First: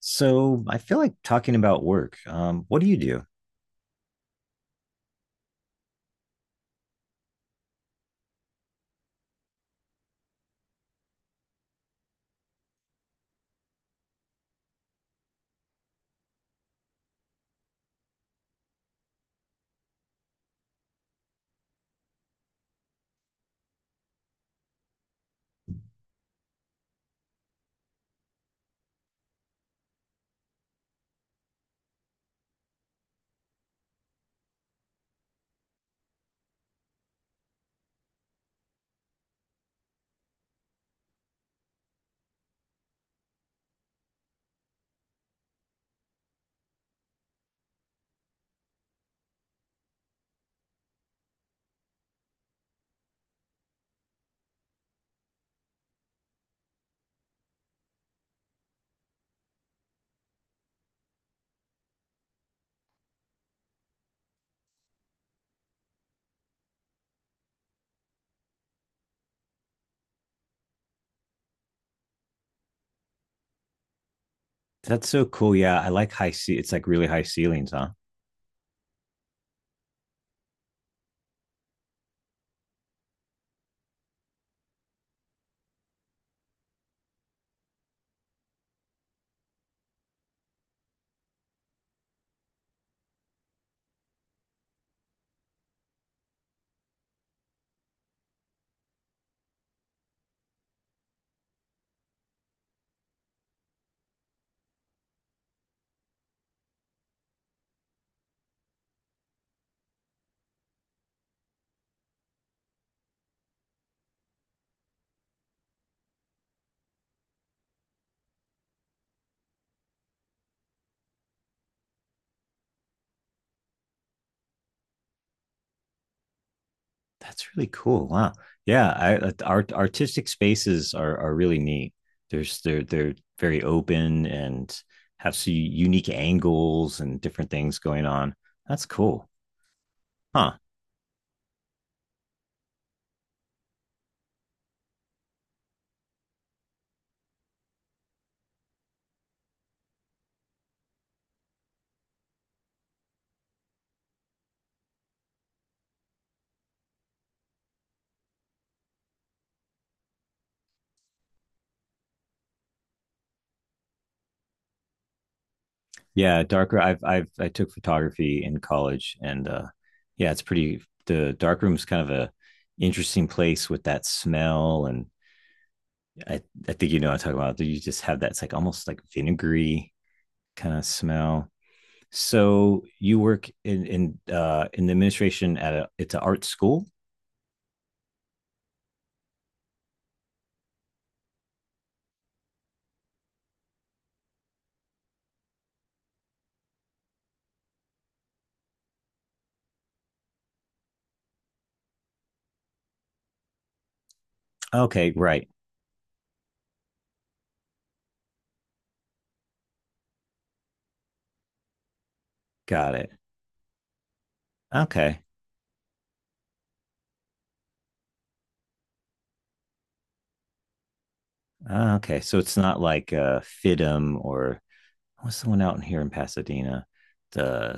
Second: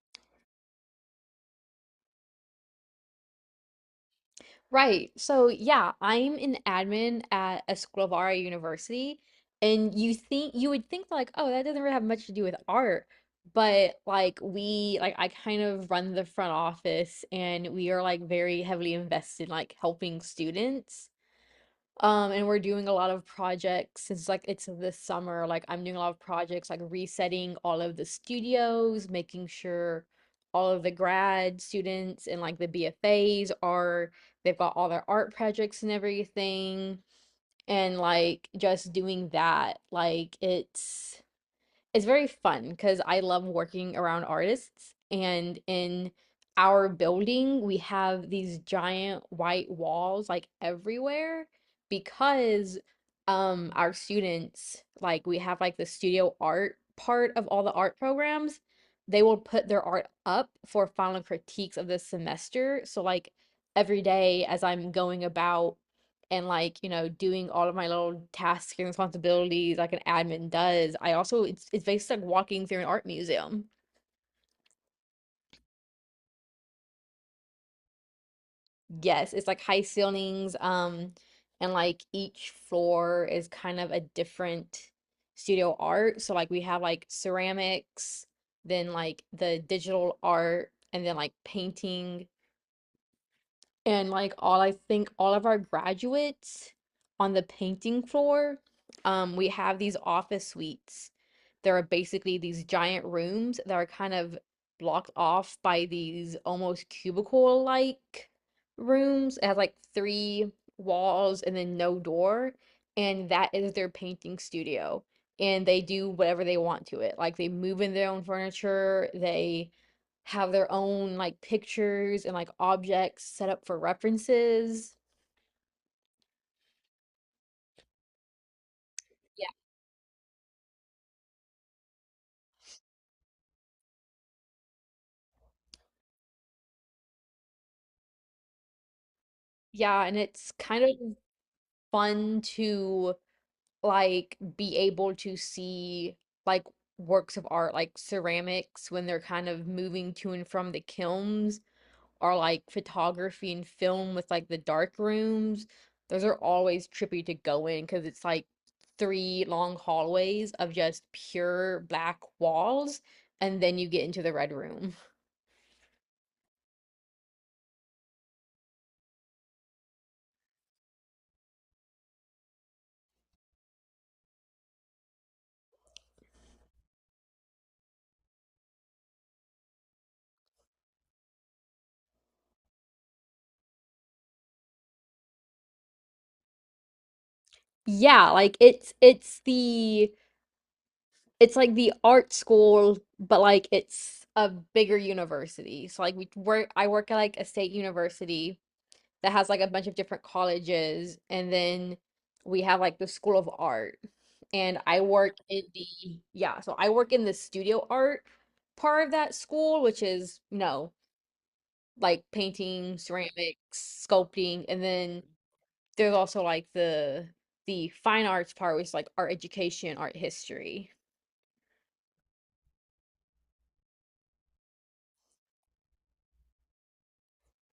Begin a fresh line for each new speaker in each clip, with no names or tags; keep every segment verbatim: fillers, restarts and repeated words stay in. So I feel like talking about work. Um, what do you do?
Right. So, yeah, I'm an admin at Escobar University, and you think you would think like, oh, that doesn't really have much to do with art, but like we like I kind of run the front office and we are like very heavily invested in like helping students. Um, and we're doing a lot of projects since like it's this summer. Like I'm doing a lot of projects, like resetting all of the studios, making sure all of the grad students and like the B F As are they've got all their art projects and everything. And like just doing that, like it's it's very fun because I love working around artists. And in our building, we have these giant white walls like everywhere because um our students like we have like the studio art part of all the art programs. They will put their art up for final critiques of the semester. So like every day as I'm going about and like you know doing all of my little tasks and responsibilities like an admin does, I also it's, it's basically like walking through an art museum.
That's so cool. Yeah, I like high ce- it's like really high ceilings, huh?
Yes, it's like high ceilings. Um and like each floor is kind of a different studio art, so like we have like ceramics, then like the digital art, and then like painting, and like all, I think all of our graduates on the painting floor, um, we have these office suites. There are basically these giant rooms that are kind of blocked off by these almost cubicle-like rooms. It has like three walls and then no door, and that is their painting studio. And they do whatever they want to it. Like they move in their own furniture, they have their own like pictures and like objects set up for references.
That's really cool. Wow. Yeah, I, uh,
Yeah.
art, artistic spaces are are really neat. There's they're they're very open and have some unique angles and different things going on. That's cool,
Yeah, and
huh?
it's kind of fun to like be able to see like works of art like ceramics when they're kind of moving to and from the kilns, or like photography and film with like the dark rooms. Those are always trippy to go in because it's like three long hallways of just pure black walls, and then you get into the red room.
Yeah, darker. I've I've I took photography in college, and uh, yeah, it's pretty. The dark room's kind of a interesting place with that smell and I, I think you know what I'm talking about. You just have that it's like almost like vinegary kind of smell. So you work in in uh in the administration at a it's an art school.
Yeah, like it's it's the it's like the art school, but like it's a bigger university. So like we work I work at like a state university that has like a bunch of different colleges, and then we have like the School of Art. And I
Okay,
work
right,
in the, yeah, so I work in the studio art part of that school, which is, you know, like
got
painting,
it.
ceramics, sculpting, and
Okay,
then there's also like the the fine arts part, which is like art education, art history.
ah, okay. So it's not like uh F I D M or what's the one out in here in Pasadena, the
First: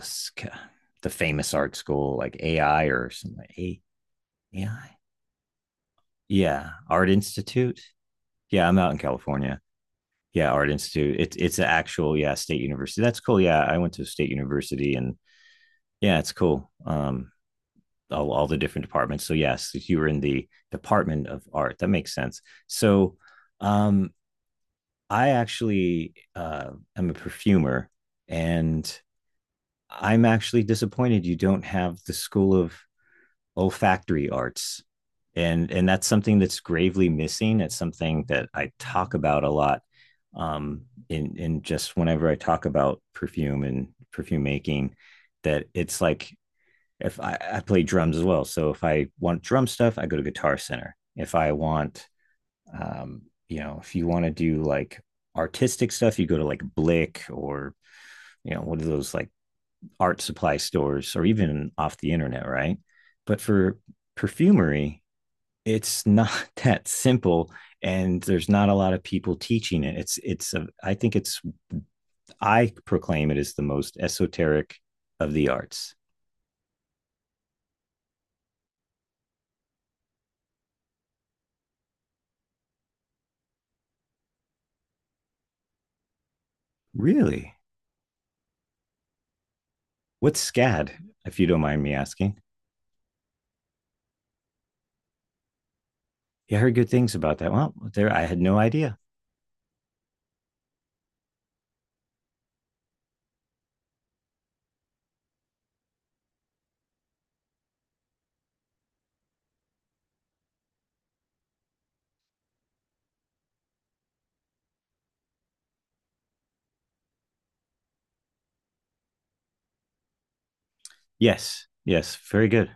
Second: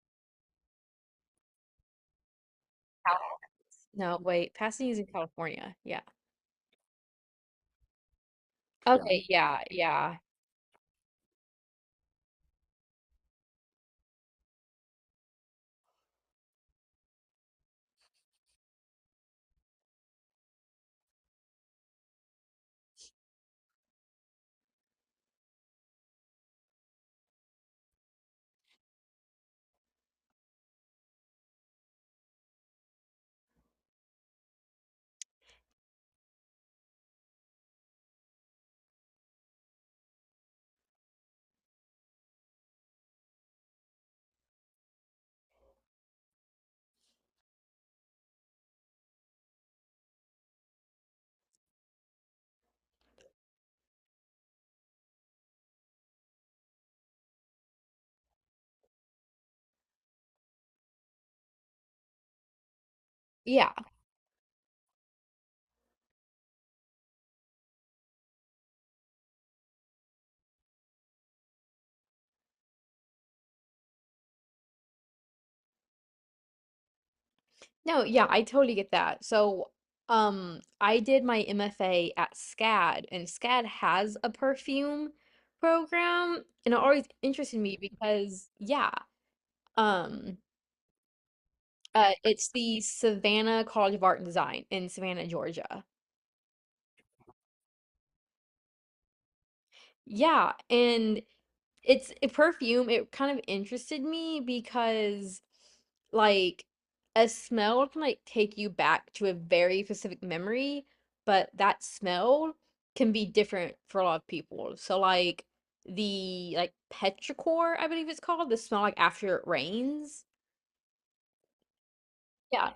the famous art school like A I or
Cal-
something. A
No, wait,
AI,
Pasadena's in California. Yeah.
yeah, Art Institute. Yeah, I'm out
Yeah.
in
Okay, yeah,
California.
yeah.
Yeah, Art Institute. It's it's an actual, yeah, state university. That's cool. Yeah, I went to a state university, and yeah, it's cool. um all, all the different departments. So yes, if you were in the department of art, that makes sense. So, um I actually, uh am a perfumer, and I'm actually disappointed you don't have the school of olfactory arts. and and that's something that's gravely missing. It's something that I talk about a lot, um in in just whenever I talk about perfume and perfume making, that it's like if i, I play drums as well. So if I want drum stuff, I go to Guitar Center. If I want, um you know, if you want to do like artistic stuff, you go to like Blick or, you know, one of those like art supply stores or even off the internet, right? But
Yeah.
for perfumery, it's not that simple, and there's not a lot of people teaching it. it's it's a, I think it's, I proclaim it as the most esoteric of the arts.
No, yeah, I totally get that. So, um, I did my M F A at SCAD, and SCAD has a perfume program, and it always
Really?
interested me because, yeah, um,
What's SCAD, if you don't mind me
uh,
asking?
it's the Savannah College of Art and Design in Savannah, Georgia.
You heard good things about that. Well, there, I had no idea.
Yeah. And it's a perfume. It kind of interested me because, like, a smell can like take you back to a very specific memory, but that smell can be different for a lot of people. So, like, the like petrichor, I believe it's called, the smell like after it rains.
Yes, yes, very good.
Yeah,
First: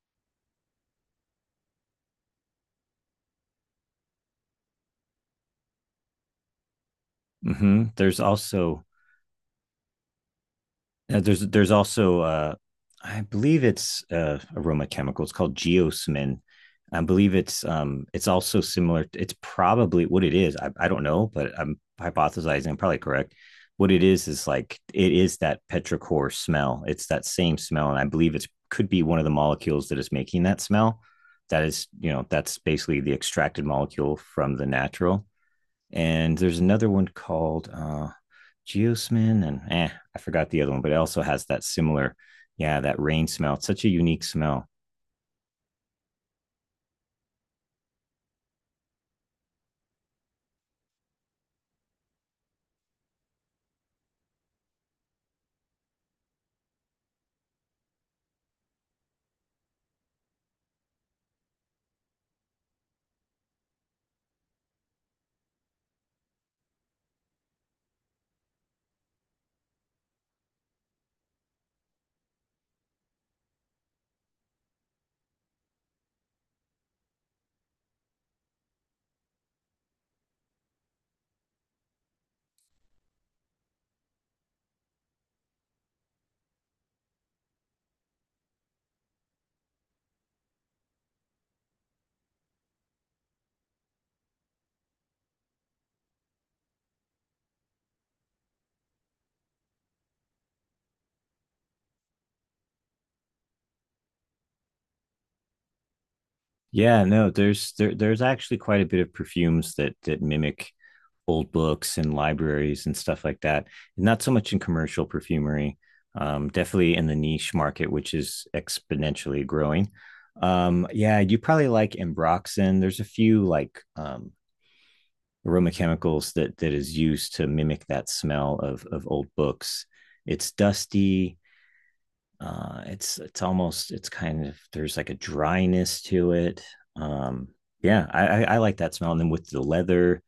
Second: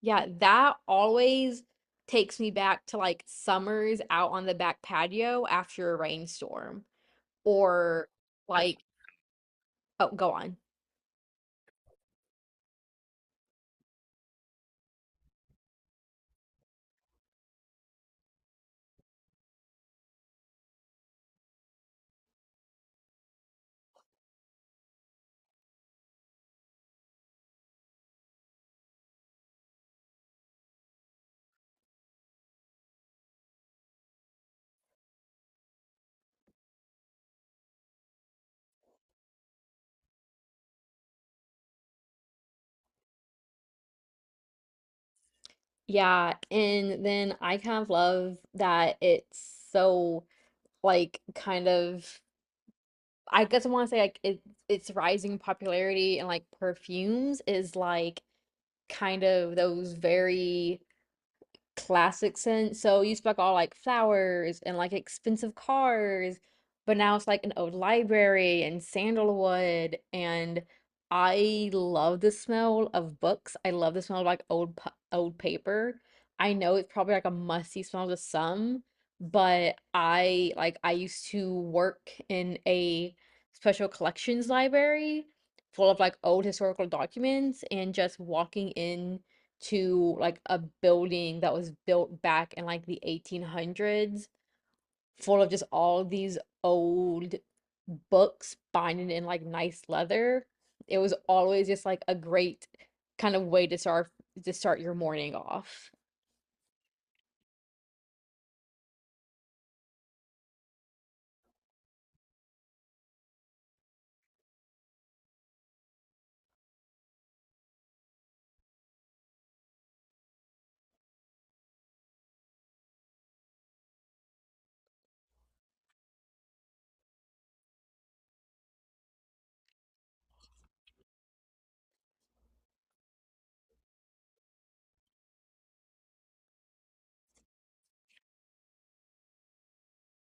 yeah, that always takes me back to like summers out on the back patio after a rainstorm,
Hmm,
or
there's
like,
also,
oh, go on.
Uh, there's there's also uh, I believe it's, uh, aroma chemical. It's called geosmin. I believe it's, um it's also similar. It's probably what it is. I, I don't know, but I'm hypothesizing. I'm probably correct. What it is is like it is that petrichor smell. It's that same smell, and I believe it's could be one of the molecules that is making that smell. That is, you know, that's basically the extracted molecule from the natural. And there's another one called uh, geosmin and eh, I forgot the other one, but it also has that similar, yeah, that rain smell. It's such a unique smell.
Yeah, and then I kind of love that it's so like kind of, I guess I want to say like it, its rising popularity and like perfumes is like kind of those very classic scent. So you used to be like all like flowers and like expensive cars, but now it's like an old library and sandalwood. And I love the smell of books. I love the smell of like old pa- old paper. I know it's probably like a musty smell to some, but I like I used to work in a special collections library full of like old historical documents, and just walking in to like a building that was built back in like the eighteen hundreds, full of just all these old books binding in like nice leather. It was always just like a great kind of way to start to start your morning off.
Yeah, no, there's there, there's actually quite a bit of perfumes that that mimic old books and libraries and stuff like that. Not so much in commercial perfumery, um, definitely in the niche market, which is exponentially growing. Um, yeah, you probably like Embroxen. There's a few like, um, aroma chemicals that that is used to mimic that smell of of old books. It's dusty, uh it's it's almost, it's kind of, there's like a dryness to it, um yeah, i i, I like that smell. And then with the leather,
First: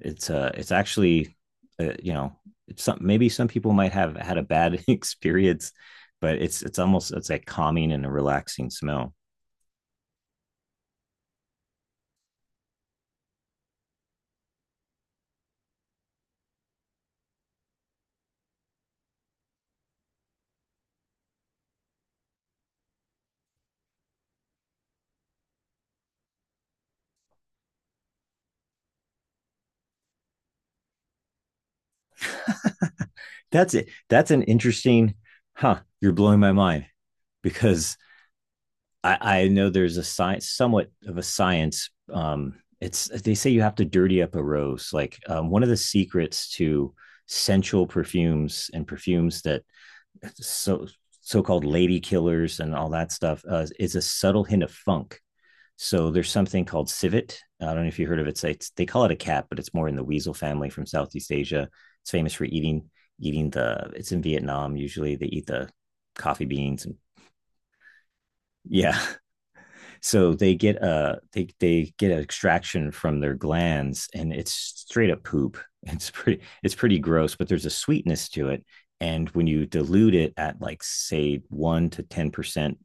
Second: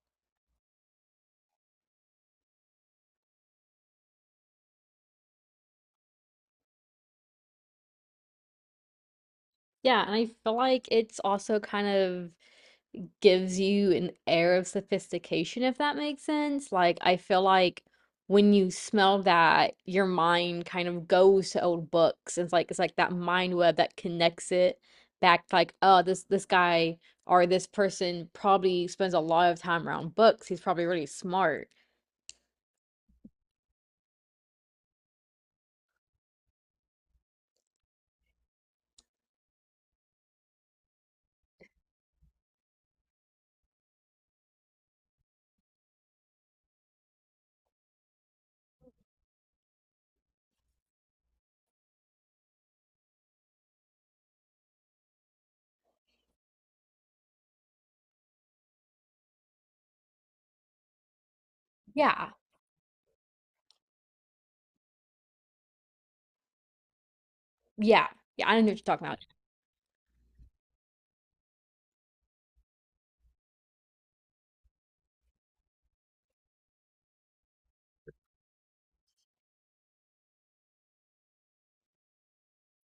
it's, uh it's actually, uh, you know, it's some, maybe some people might have had a bad experience, but it's it's almost, it's like calming and a relaxing smell.
Yeah, and I feel like it's also kind of gives you an air of sophistication, if that makes sense. Like, I feel like when you smell that, your mind kind of goes to old books. It's like it's like that mind web that connects it back, like, oh, this this guy or this person probably spends a lot of time around books. He's probably really smart.
That's it, that's an interesting, huh? You're blowing my mind because I, I know there's a science, somewhat of a science. Um, it's, they say you have to dirty up a rose. Like, um, one of the secrets to sensual perfumes and perfumes that, so so-called lady killers and all that stuff, uh, is a subtle hint of funk. So there's something called civet. I don't know if you heard of it. It's, it's, they call it a cat, but it's more in the weasel family from Southeast Asia. It's
Yeah.
famous for eating, eating the. It's in Vietnam usually. They eat the coffee beans, and
Yeah. Yeah, I know what you're
yeah.
talking about.
So they get a, they they get an extraction from their glands, and it's straight up poop. It's pretty, it's pretty gross, but there's a sweetness to it. And when you dilute it at like say one to ten percent,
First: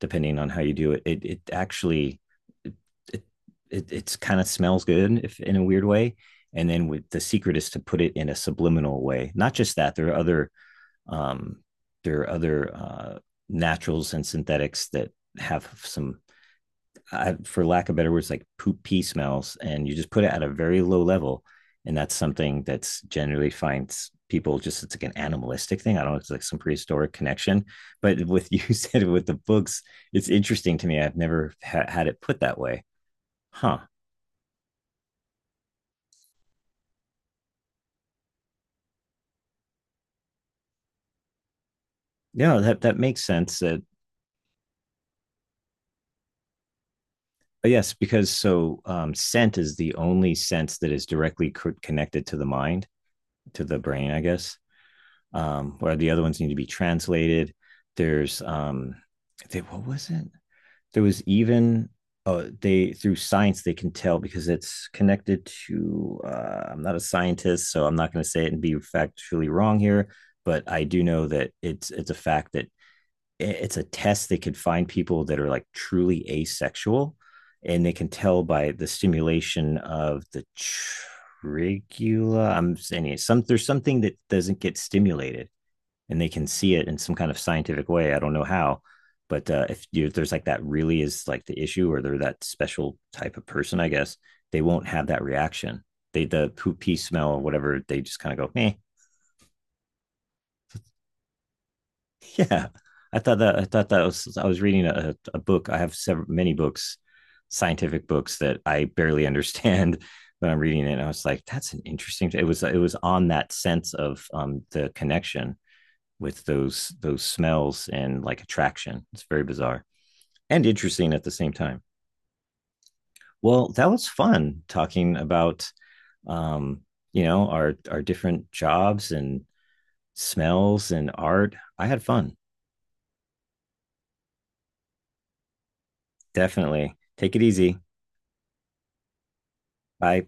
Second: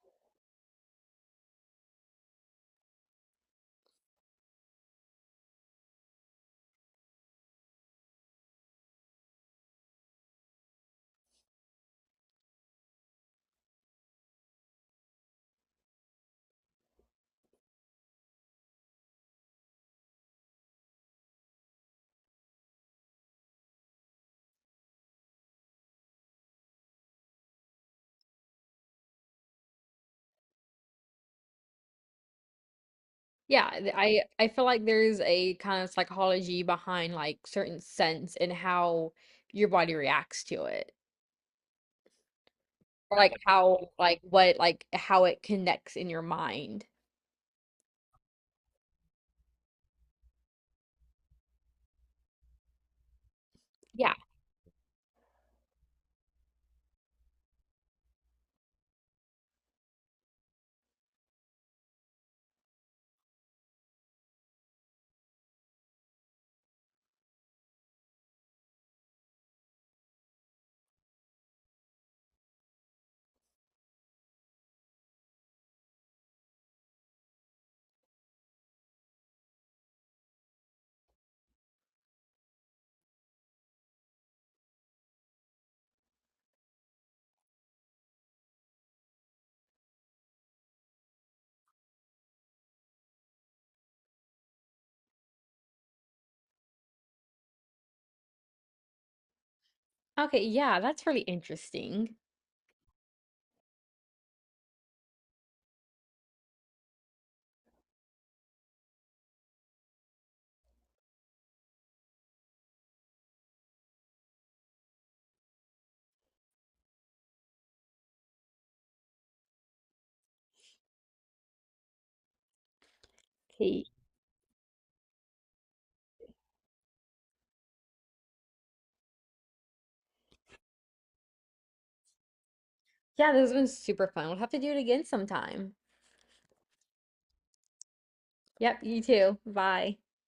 depending on how you do it, it it actually it it, it it's kind of smells good if in a weird way. And then with the secret is to put it in a subliminal way. Not just that, there are other, um, there are other, uh, naturals and synthetics that have some, I, for lack of better words, like poop pee smells, and you just put it at a very low level, and that's something that's generally finds people just it's like an animalistic thing. I don't know, it's like some prehistoric connection. But with, you said with the books, it's interesting to me. I've never ha- had it put that way,
Yeah,
huh?
th- I I feel like there's a kind of psychology behind like certain scents and how your body reacts to it.
Yeah, that that
Or
makes
like
sense. That,
how like what like how it connects in your mind.
yes, because so, um, scent is the only sense that is directly co- connected to the mind, to the brain,
Yeah.
I guess. Um, where the other ones need to be translated. There's, um, they, what was it? There was even, oh, they through science they can tell because it's connected to. Uh, I'm not a scientist, so I'm not going to say it and be factually wrong here, but I do know that it's it's a fact that it's a test they could find people that are like truly asexual, and they can tell by the stimulation of the trigula. I'm saying some, there's something that doesn't get stimulated, and they can see it in some kind of scientific way. I don't know how, but uh, if you, there's like that really is like the issue, or they're that special type of person, I guess they won't have that reaction. They the poop pee smell or whatever, they just kind of go, eh.
Okay, yeah, that's really interesting.
Yeah. I thought that, I thought that was, I was reading a, a book. I have several many books, scientific books that I barely understand when I'm reading it. And I was like, that's an interesting. It was, it was on that sense of, um, the connection with those those smells and like attraction. It's very bizarre and interesting at the same time. Well,
Okay.
that was fun talking about, um, you know, our our different jobs and smells and art. I had fun.
Yeah, this has been super fun. We'll have to do it again sometime.
Definitely. Take it easy.
Yep, you too. Bye.
Bye.